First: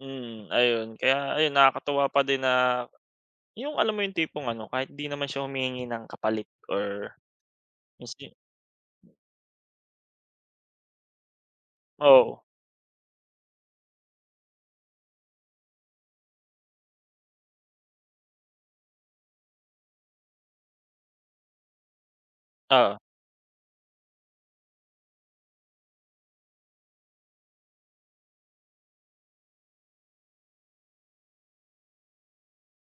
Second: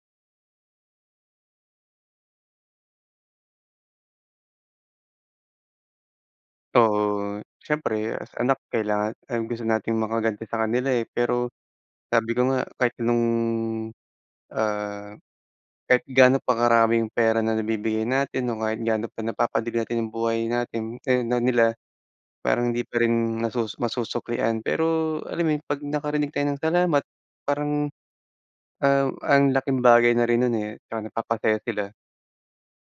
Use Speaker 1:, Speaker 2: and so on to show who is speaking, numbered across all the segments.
Speaker 1: Mm. Ayun. Kaya ayun, nakakatuwa pa din na, yung alam mo yung tipong ano, kahit di naman siya humihingi ng kapalit or
Speaker 2: Oo. Siyempre as
Speaker 1: maski
Speaker 2: anak kailangan ang gusto nating makaganti sa kanila, eh. Pero sabi
Speaker 1: Oo.
Speaker 2: ko nga, kahit nung, ah, kahit gaano pa karaming pera na nabibigay natin o kahit gaano pa napapadali natin yung buhay natin, ay, na nila, parang hindi
Speaker 1: Oo.
Speaker 2: pa rin nasusu masusuklian. Pero, alam mo yun, pag nakarinig tayo ng salamat, parang, ah, ang laking bagay na rin nun, eh, at saka napapasaya sila.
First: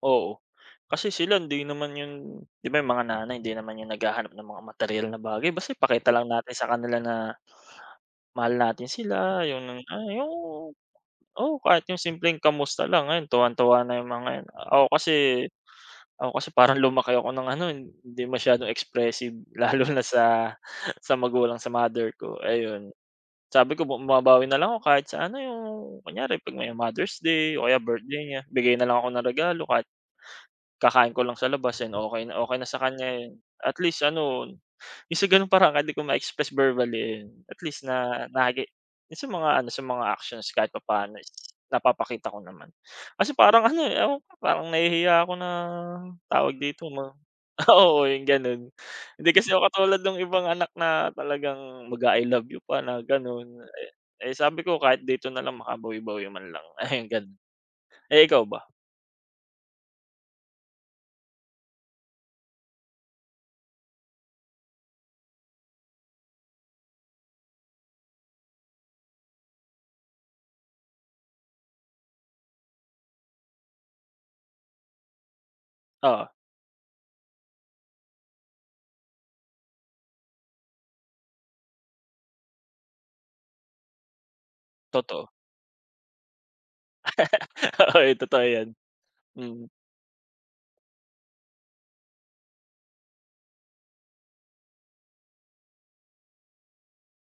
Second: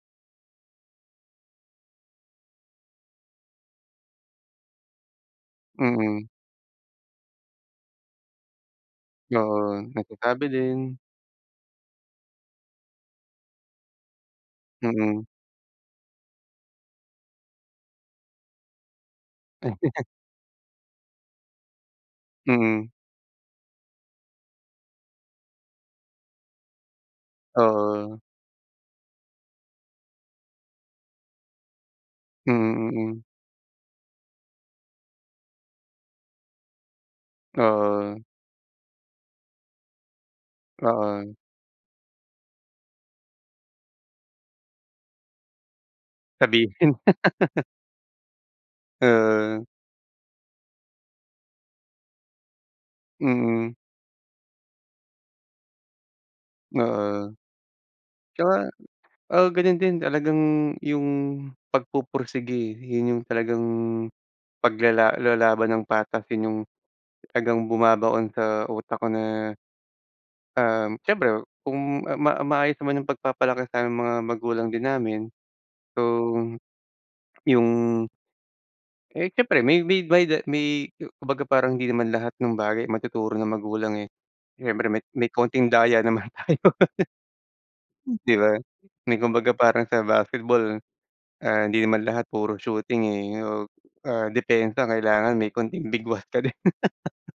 Speaker 1: Oo. Kasi sila hindi naman yun, 'di ba yung mga nanay hindi naman yun naghahanap na mga materyal na bagay, basta ipakita lang
Speaker 2: Mm.
Speaker 1: natin sa kanila na, mahal natin sila, yung,
Speaker 2: Oo.
Speaker 1: ah, yung
Speaker 2: Nagsasabi din.
Speaker 1: oo kahit yung simpleng kamusta lang, ayon tuwang-tuwa na yung mga yun. Ako kasi
Speaker 2: Mm.
Speaker 1: ako kasi parang lumaki ako ng ano, eh, hindi masyadong expressive. Lalo na sa sa magulang, sa mother ko,
Speaker 2: Mm.
Speaker 1: ayon. Sabi ko bumabawi na lang ako kahit sa ano yung, kunyari pag may Mother's Day, o kaya
Speaker 2: Oo.
Speaker 1: birthday niya, bigay na lang ako ng regalo kahit, kakain ko lang sa labas yan okey na, okey na sa
Speaker 2: Mm,
Speaker 1: kanya
Speaker 2: mm.
Speaker 1: yun. At least ano, yung sa ganun paraan kahit di ko ma-express verbally eh, ayun, at least
Speaker 2: Oo.
Speaker 1: na na ge yung sa mga ano, sa mga actions kahit papaano is
Speaker 2: Oo.
Speaker 1: napapakita ko naman. Kasi parang ano, eh, ewan ko ba, parang nahihiya ako na, tawag dito,
Speaker 2: Sabihin.
Speaker 1: ma oo, yung ganun. Hindi kasi
Speaker 2: Oo.
Speaker 1: ako katulad nung ibang anak na talagang mag-a-I love you pa na ganon.
Speaker 2: Mm.
Speaker 1: Eh eh, sabi ko, "Kahit dito nalang makabawi-bawi man lang." Ayun ganun.
Speaker 2: Oo.
Speaker 1: Eh, ikaw ba?
Speaker 2: Tsaka, ah, ganun din talagang yung pagpupursigi yun yung talagang, paglala lalaban ng patas yun yung talagang bumabaon sa utak ko na, um, siyempre kung ah, ma maayos naman yung pagpapalaki sa mga magulang din namin, so,
Speaker 1: Oo.
Speaker 2: yung Eh, siyempre may may da may ku kumbaga parang hindi naman lahat ng bagay matuturo ng magulang, eh. Siyempre may may
Speaker 1: Totoo.
Speaker 2: konting daya naman tayo.
Speaker 1: Oo.
Speaker 2: 'Di
Speaker 1: Totoo
Speaker 2: ba?
Speaker 1: yan.
Speaker 2: May kumbaga
Speaker 1: Mm.
Speaker 2: parang sa basketball, ah, hindi naman lahat puro shooting, eh, o, ah, depensa ang kailangan may konting bigwas ka din.